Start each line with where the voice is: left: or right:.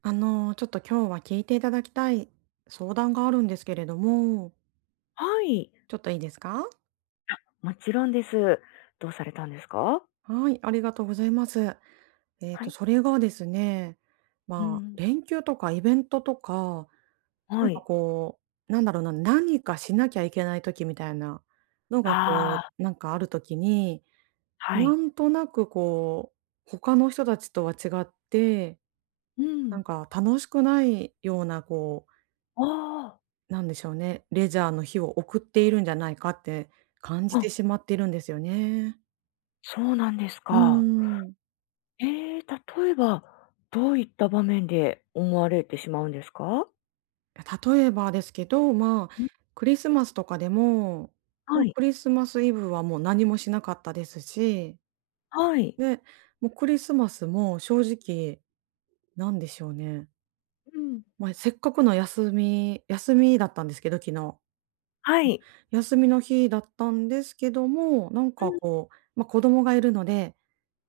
right: ちょっと今日は聞いていただきたい相談があるんですけれども、
left: はい。
right: ちょっといいですか？
left: あ、もちろんです。どうされたんですか？
right: はい、ありがとうございます。
left: はい。
right: それがですね、
left: う
right: まあ、
left: ん。
right: 連休とかイベントとか、な
left: は
right: んか
left: い。
right: こう、なんだろうな、何かしなきゃいけない時みたいなのが、
left: あ
right: こ
left: あ、
right: う、なんかある時に、
left: は
right: な
left: い。
right: んとなくこう、他の人たちとは違って、
left: う
right: な
left: ん。
right: んか楽しくないようなこう
left: あ
right: なんでしょうね、レジャーの日を送っているんじゃないかって感
left: あ、
right: じて
left: あ、
right: しまっているんですよね。
left: そうなんです
right: うー
left: か。
right: ん。
left: ええ、例えば、どういった場面で思われてしまうんですか？
right: 例えばですけど、まあ、
left: うん。
right: クリスマスとかでも、も
left: は
right: う
left: い、
right: クリスマスイブはもう何もしなかったですし、
left: はい。
right: で、もうクリスマスも正直、なんでしょうね、
left: うん。
right: まあ、せっかくの休みだったんですけど、昨日。
left: はい。
right: 休みの日だったんですけども、なん
left: う
right: か
left: ん、
right: こう、ま、子供がいるので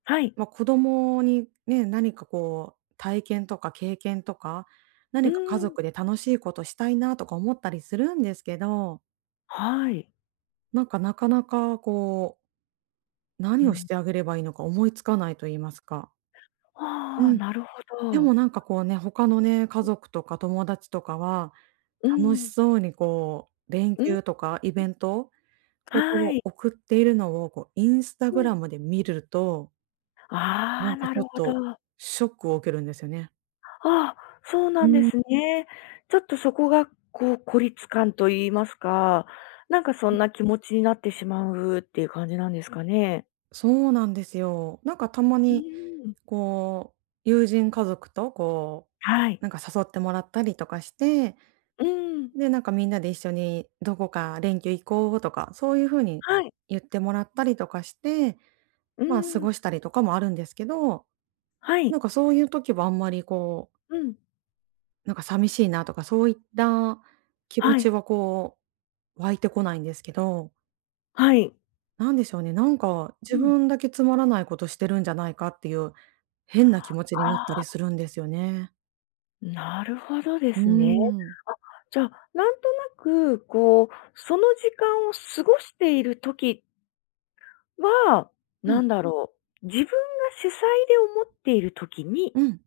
left: はい。
right: まあ、子供にね、何かこう、体験とか経験とか、
left: う
right: 何
left: ー
right: か家
left: ん、
right: 族で楽しいことしたいなとか思ったりするんですけど、
left: はい。
right: なんか、なかなかこう、
left: う
right: 何をし
left: ん。
right: てあげればいいのか思いつかないと言いますか。う
left: ああ、
right: ん。
left: なるほ
right: で
left: ど。
right: もなんかこうね、他のね、家族とか友達とかは、
left: う
right: 楽し
left: ん、
right: そうにこう、連
left: うん、
right: 休とかイベントこと
left: は
right: を
left: い。
right: 送っているのをこう、インスタ
left: う
right: グラ
left: ん。
right: ムで見ると、
left: あ
right: な
left: あ、
right: んか
left: な
right: ちょっ
left: るほ
right: と
left: ど。
right: ショックを受けるんですよね。
left: ああ、そう
right: う
left: な
right: ー
left: んですね。
right: ん。
left: ちょっとそこが、こう、孤立感と言いますか、なんかそんな気持ちになってしまうっていう感じなんですかね？
right: そうなんですよ。なんかたま
left: う
right: に、
left: ーん。
right: こう、友人家族とこ
left: は
right: う、
left: い。
right: なんか誘ってもらったりとかして、
left: うーん。
right: で、なんかみんなで一緒にどこか連休行こうとか、そういう風に
left: はい。
right: 言ってもらったりとかして、
left: うー
right: まあ、過
left: ん。
right: ごしたりとかもあるんですけど、
left: はい。
right: なんかそういう時はあんまりこう、
left: うん。
right: なんか寂しいなとか、そういった気持
left: は
right: ち
left: い。
right: はこう、湧いてこないんですけど。
left: はい。
right: なんでしょうね、なんか
left: う
right: 自
left: ん。
right: 分だけつまらないことしてるんじゃないかっていう、変な気持ち
left: あ
right: になったり
left: あ、
right: するんですよね。
left: なるほどで
right: うー
left: すね。
right: ん。
left: じゃあ、なんとなく、こう、その時間を過ごしている時は、
right: う
left: な
right: ん、
left: んだろう、自分が主催で思っている時に、
right: うん、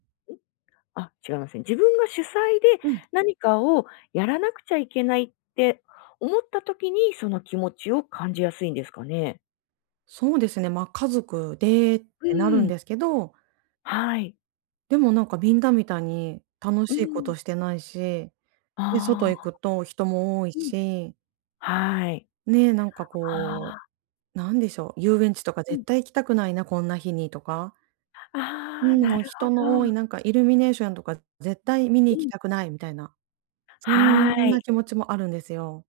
left: あ、違いますね。自分が主催で
right: うん。
left: 何かをやらなくちゃいけないって思った時に、その気持ちを感じやすいんですかね？
right: そうですね、ま、家族でっ
left: う
right: てなるん
left: ん。
right: ですけど、
left: はい。
right: でもなんかみんなみたいに楽
left: う
right: しいこ
left: ん。
right: としてないし、で、外
left: あ
right: 行く
left: あ。
right: と人も多い
left: うん。
right: し、
left: はい。
right: ね、なんか
left: あ
right: こ
left: あ。
right: う、なんでしょう、遊園地とか
left: うん。
right: 絶対行きたくないな、こんな日にとか、う
left: ああ、
right: ん、
left: な
right: もう
left: るほ
right: 人の多
left: ど。
right: いなんかイルミネーションとか絶対見に
left: う
right: 行き
left: ん。
right: たくないみたいなそ
left: は
right: ん
left: い。
right: な気持ちもあるんですよ。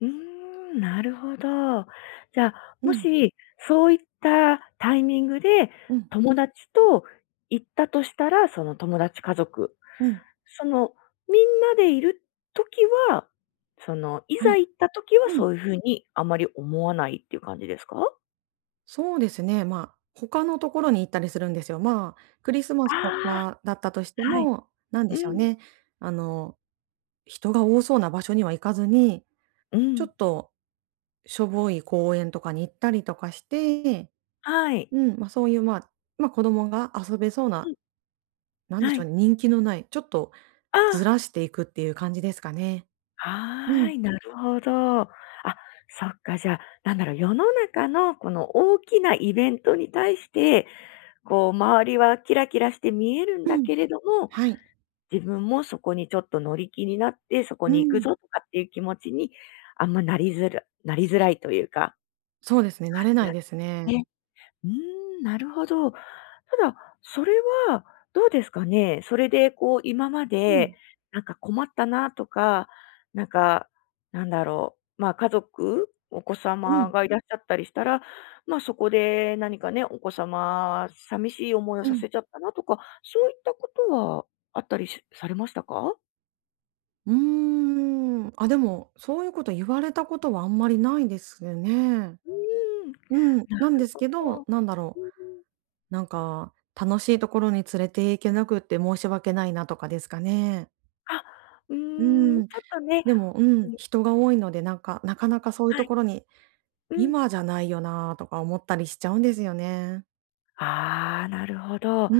left: うーん、なるほど。じゃあ、
right: う
left: も
right: ん、
left: し、そういったタイミングで
right: うん、
left: 友達と行ったとしたら、その友達、家族、
right: うん。
left: その、みんなでいる時は、その、い
right: は
left: ざ
right: い。
left: 行った時は
right: うん、
left: そういう風にあまり思わないっていう感じですか？
right: そうですね、まあ、他のところに行ったりするんですよ。まあ、クリスマ
left: あ
right: スと
left: あ、
right: かだったとして
left: はい。
right: も、なん
left: う
right: でしょう
left: ん。
right: ね、あの、人が多そうな場所には行かずに、
left: う
right: ちょ
left: ん。
right: っとしょぼい公園とかに行ったりとかして、
left: はい。
right: うん、ま、そういう、まあ、ま、子供が遊べそう
left: う
right: な、
left: ん、
right: なんで
left: は
right: しょう
left: い。
right: ね、人気のない、ちょっとず
left: あ
right: らしていくっていう感じですかね。
left: あ、
right: う
left: は
right: ん、
left: い、なるほど。あ、そっか、じゃあ、なんだろう、世の中のこの大きなイベントに対して、こう周りはキラキラして見えるん
right: う
left: だ
right: ん、
left: けれども、
right: はい、
left: 自分もそこにちょっと乗り気になって、そこ
right: う
left: に行く
right: ん。
left: ぞとかっていう気持ちに、あんまなりづらいというか、
right: そうですね、慣れないですね。
left: なね。うーん、なるほど。ただ、それはどうですかね。それでこう今ま
right: う
left: で、
right: ん、
left: なんか困ったなとか、なんか、なんだろう、まあ、家族、お子
right: う
left: 様
right: ん、
left: がいらっしゃったりしたら、まあ、そこで何かね、お子様、寂しい思いを
right: う
left: さ
right: ん。
left: せちゃったなとか、そういったことはあったりしされましたか？
right: うーん。あ、でも、そういうこと言われたことはあんまりないですね。
left: うーん、
right: うん、
left: な
right: なんで
left: る
right: す
left: ほ
right: けど、
left: ど。
right: なんだろ
left: うんうん。
right: う、なんか、楽しいところに連れて行けなくって申し訳ないなとかですかね。
left: あ、う
right: う
left: ーん、ち
right: ん。
left: ょっとね、
right: でも、う
left: う
right: ん、
left: ん、
right: 人が多いので、なんか、なかなかそういう
left: は
right: と
left: い、
right: ころに、
left: うん。
right: 今じゃないよなとか思ったりしちゃうんですよね。
left: ああ、なるほど。ああ、
right: うー
left: で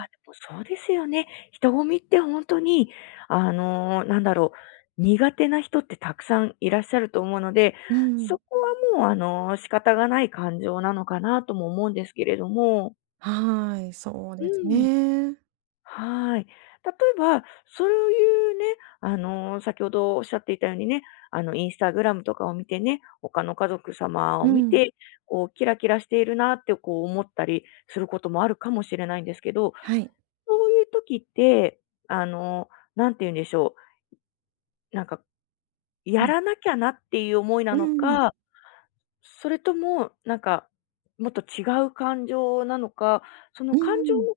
right: ん。
left: もそうですよね。人混みってほんとに、なんだろう、苦手な人ってたくさんいらっしゃると思うので、
right: う
left: そ
right: ん。
left: こはもう、仕方がない感情なのかなとも思うんですけれども。
right: はい、そう
left: う
right: です
left: ん。
right: ね。
left: はい。例えば、そういうね、先ほどおっしゃっていたようにね、インスタグラムとかを見てね、他の家族様を
right: う
left: 見
right: ん、
left: て、こう、キラキラしているなってこう思ったりすることもあるかもしれないんですけど、
right: はい。
left: そういう時って、あの、なんて言うんでしょう、なんか、やらなきゃなっていう思いな
right: う
left: の
right: ん、
left: か、それとも、なんか、もっと違う感情なのか、その
right: う
left: 感情
right: ん。
left: の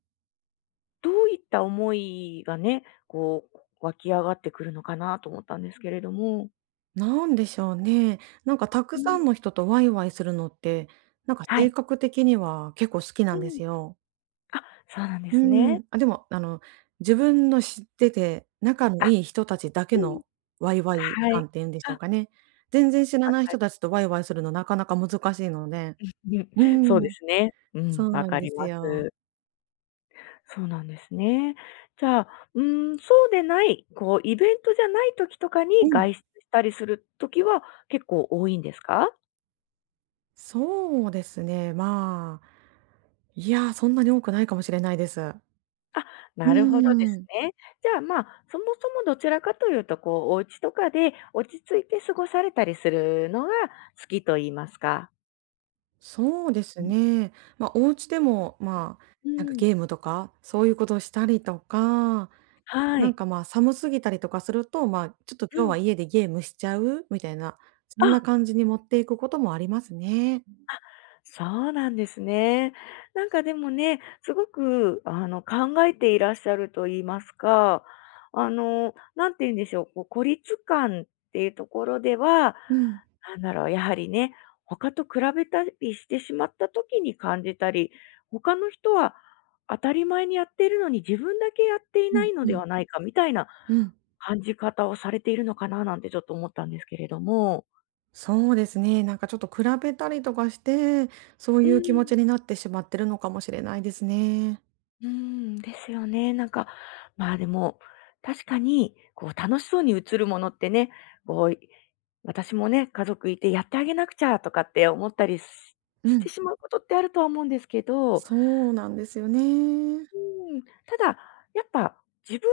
left: どういった思いがね、こう、湧き上がってくるのかなと思ったんですけれども。
right: なんでしょうね。なんかた
left: う
right: くさ
left: ん。
right: んの人とワイワイするのって、なんか
left: は
right: 性
left: い。
right: 格的には結構好きな
left: う
right: んで
left: ん。
right: すよ。
left: あ、そうなんで
right: う
left: すね。
right: ん。あ、でも自分の知ってて、仲の
left: あ、
right: いい人たちだけ
left: うん。
right: のワイワイ
left: はい。
right: 感っていうんでし
left: あ、
right: ょう
left: わ
right: かね。全然知ら
left: か
right: ない人
left: り
right: たちとワイワイするのなかなか難しいので。
left: うん、
right: う
left: そうで
right: ん、
left: すね。う
right: そ
left: ん、
right: う
left: わ
right: なん
left: か
right: で
left: り
right: す
left: ま
right: よ。
left: す。そうなんですね。じゃあ、うーん、そうでない、こうイベントじゃない時とかに
right: うん。
left: 外出したりする時は結構多いんですか？
right: そうですね、まあ、いや、そんなに多くないかもしれないです。
left: あ、
right: う
left: なるほどです
right: ーん。
left: ね。じゃあ、まあ、そもそもどちらかというと、こう、お家とかで落ち着いて過ごされたりするのが好きと言いますか。
right: そうです
left: うん。
right: ね。まあ、お家でも、まあ、なんかゲームとか、そういうことをしたりとか、
left: は
right: なん
left: い。
right: か、まあ、寒すぎたりとかすると、まあ、ちょっと
left: う
right: 今日
left: ん。
right: は家でゲームしちゃう？みたいな、そ
left: あ、
right: んな感じに持っていくこともありますね。
left: そうなんですね。なんかでもね、すごく、考えていらっしゃると言いますか、なんて言うんでしょう、こう、孤立感っていうところでは、
right: うん。
left: なんだろう、やはりね、他と比べたりしてしまった時に感じたり、他の人は当たり前にやっているのに自分だけやってい
right: う
left: な
right: ん
left: いの
right: う
left: で
right: ん。
left: はないかみたいな
right: うん。
left: 感じ方をされているのかななんてちょっと思ったんですけれども。
right: そうですね、なんかちょっと比べたりとかして、そう
left: う
right: いう気持
left: ん。
right: ちになってしまってるのかもしれないですね。
left: うーん、ですよね。なんか、まあ、でも、確かに、こう、楽しそうに映るものってね、こう、私もね、家族いてやってあげなくちゃとかって思ったりし
right: う
left: て
right: ん。
left: しまうことってあるとは思うんですけど、
right: そうなんですよね。
left: うん、ただ、やっぱ自分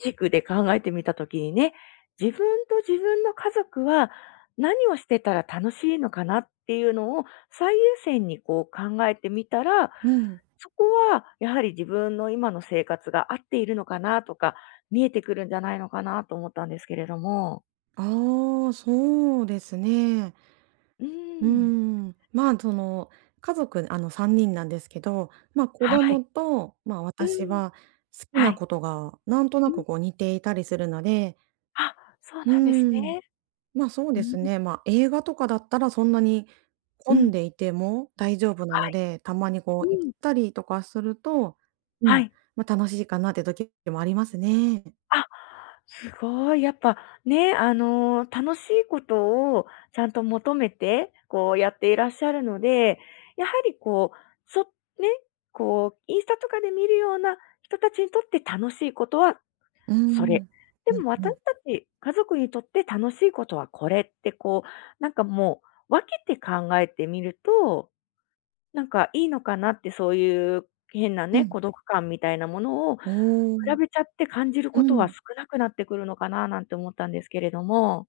left: 軸で考えてみた時にね、自分と自分の家族は何をしてたら楽しいのかなっていうのを最優先にこう考えてみたら、
right: うん。
left: そこはやはり自分の今の生活が合っているのかなとか、見えてくるんじゃないのかなと思ったんですけれども。
right: ああ、そうですね。
left: う
right: うー
left: ん。
right: ん、まあ、その、家族、3人なんですけど、ま、子
left: はい。
right: 供と、まあ、
left: う
right: 私
left: ん。
right: は好き
left: は
right: な
left: い。
right: ことがなんと
left: う
right: な
left: ん。
right: くこう似ていたりするので、
left: あ、そう
right: う
left: なんです
right: ーん、
left: ね。
right: ま、そう
left: う
right: で
left: ん。
right: すね、ま、映画とかだったらそんなに
left: う
right: 混ん
left: ん。
right: でいても大丈夫な
left: は
right: の
left: い。
right: で、たまにこう行っ
left: うん。
right: たりとかすると、う
left: は
right: ん、
left: い。
right: ま、楽しいかなって時もありますね。
left: あ、すごい、やっぱね、楽しいことをちゃんと求めて、こうやっていらっしゃるので、やはりこう、そね、こう、インスタとかで見るような人たちにとって楽しいことは
right: う
left: そ
right: ん。
left: れ、で
right: うん
left: も
right: う
left: 私た
right: ん。
left: ち家族にとって楽しいことはこれってこう、なんかもう分けて考えてみるとなんかいいのかなって、そういう変な
right: う
left: ね、
right: ん。
left: 孤独感みたいなものを比
right: おお。
left: べちゃって感じる
right: う
left: ことは
right: ん。
left: 少なくなってくるのかななんて思ったんですけれども。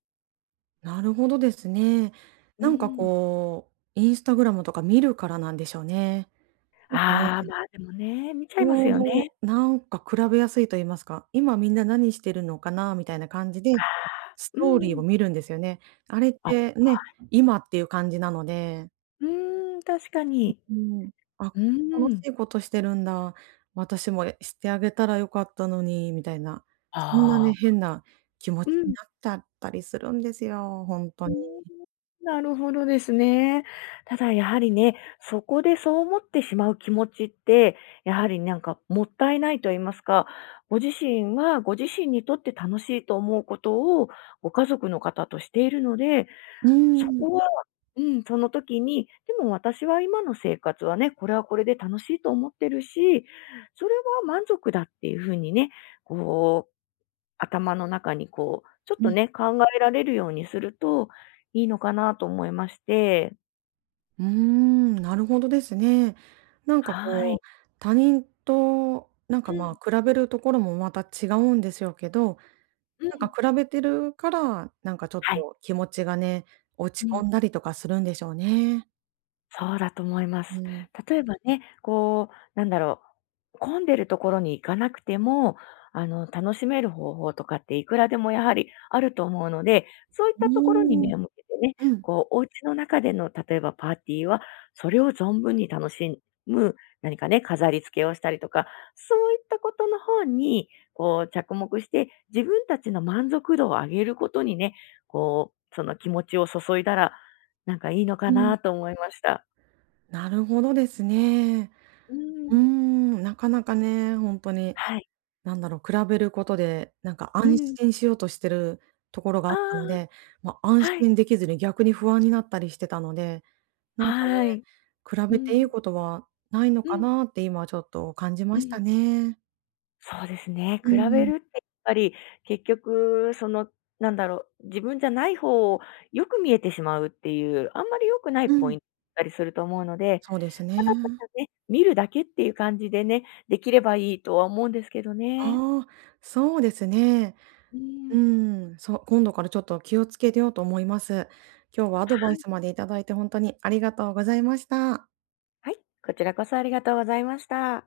right: なるほどですね。
left: うー
right: なんか
left: ん。
right: こう、インスタグラムとか見るからなんでしょうね。なんかね、
left: ああ、まあ、でもね、見ちゃ
right: ち
left: います
right: ょう
left: よね。
right: どなんか比べやすいと言いますか、今みんな何してるのかなみたいな感じで、ス
left: うー
right: トーリーを
left: ん。
right: 見るんですよね。あれっ
left: あ、
right: てね、今っていう感じなので、
left: うーん、確かに。
right: うん、あ、
left: うー
right: 楽し
left: ん。
right: いことしてるんだ、私もしてあげたらよかったのに、みたいな、そんな
left: あ
right: ね、
left: あ。
right: 変な気持
left: う
right: ちに
left: ん。
right: なっちゃったりするんですよ、本
left: う
right: 当
left: ー
right: に。
left: ん。なるほどですね。ただやはりね、そこでそう思ってしまう気持ちって、やはりなんかもったいないと言いますか、ご自身はご自身にとって楽しいと思うことをご家族の方としているので、
right: う
left: そ
right: ん。
left: こは、うん、その時に、でも私は今の生活はね、これはこれで楽しいと思ってるし、それは満足だっていうふうにね、こう頭の中にこう、ちょっとね、考えられるようにするといいのかなと思いまして。
right: うーん、なるほどですね。なんか
left: はい。
right: こう、他人となんか
left: うん、
right: まあ比べるところもまた違うんでしょうけど、
left: う
right: なんか
left: ん。
right: 比べてるから、なんかちょっ
left: はい。
right: と気持ちがね、落
left: う
right: ち込
left: ん。
right: んだりとかするんでしょうね。
left: そうだと思いま
right: う
left: す。
right: ん。
left: 例えばね、こう、なんだろう、混んでるところに行かなくても、楽しめる方法とかっていくらでもやはりあると思うので、そういっ
right: う
left: たところに
right: ーん、
left: 目を向けてね、
right: うん、
left: こう、お家の中での例えばパーティーは、それを存分に楽しむ、何かね、飾り付けをしたりとか、そういったことの方に、こう、着目して、自分たちの満足度を上げることにね、こう、その気持ちを注いだら、なんかいいのか
right: うん。
left: なと思いました。
right: なるほどですね。
left: うー
right: うー
left: ん。
right: ん、なかなかね、ほんとに、
left: はい。
right: なんだろう、比べることで、なんか
left: う
right: 安
left: ん。
right: 心しようとしてるところが
left: あ
right: あったの
left: あ、
right: で、ま、安
left: はい。
right: 心できずに逆に不安になったりしてたので、なんかね、
left: はい。
right: 比
left: う
right: べていい
left: ん。
right: ことはないの
left: う
right: か
left: ん。
right: なって今ちょっと感じ
left: う
right: ました
left: ん。
right: ね。
left: そうですね。
right: うん
left: 比
right: う
left: べ
right: ん。
left: るってやっぱり、結局、その、なんだろう、自分じゃない方をよく見えてしまうっていう、あんまり良くないポイントだったりすると思うので、
right: そうですね。
left: ただただね、見るだけっていう感じでね、できればいいとは思うんですけどね。
right: ああ、そうですね。
left: う
right: う
left: ん。
right: ん、そう、今度からちょっと気をつけようと思います。今日はアドバイスまでいただいて本当にありがとうございました。
left: はい、こちらこそありがとうございました。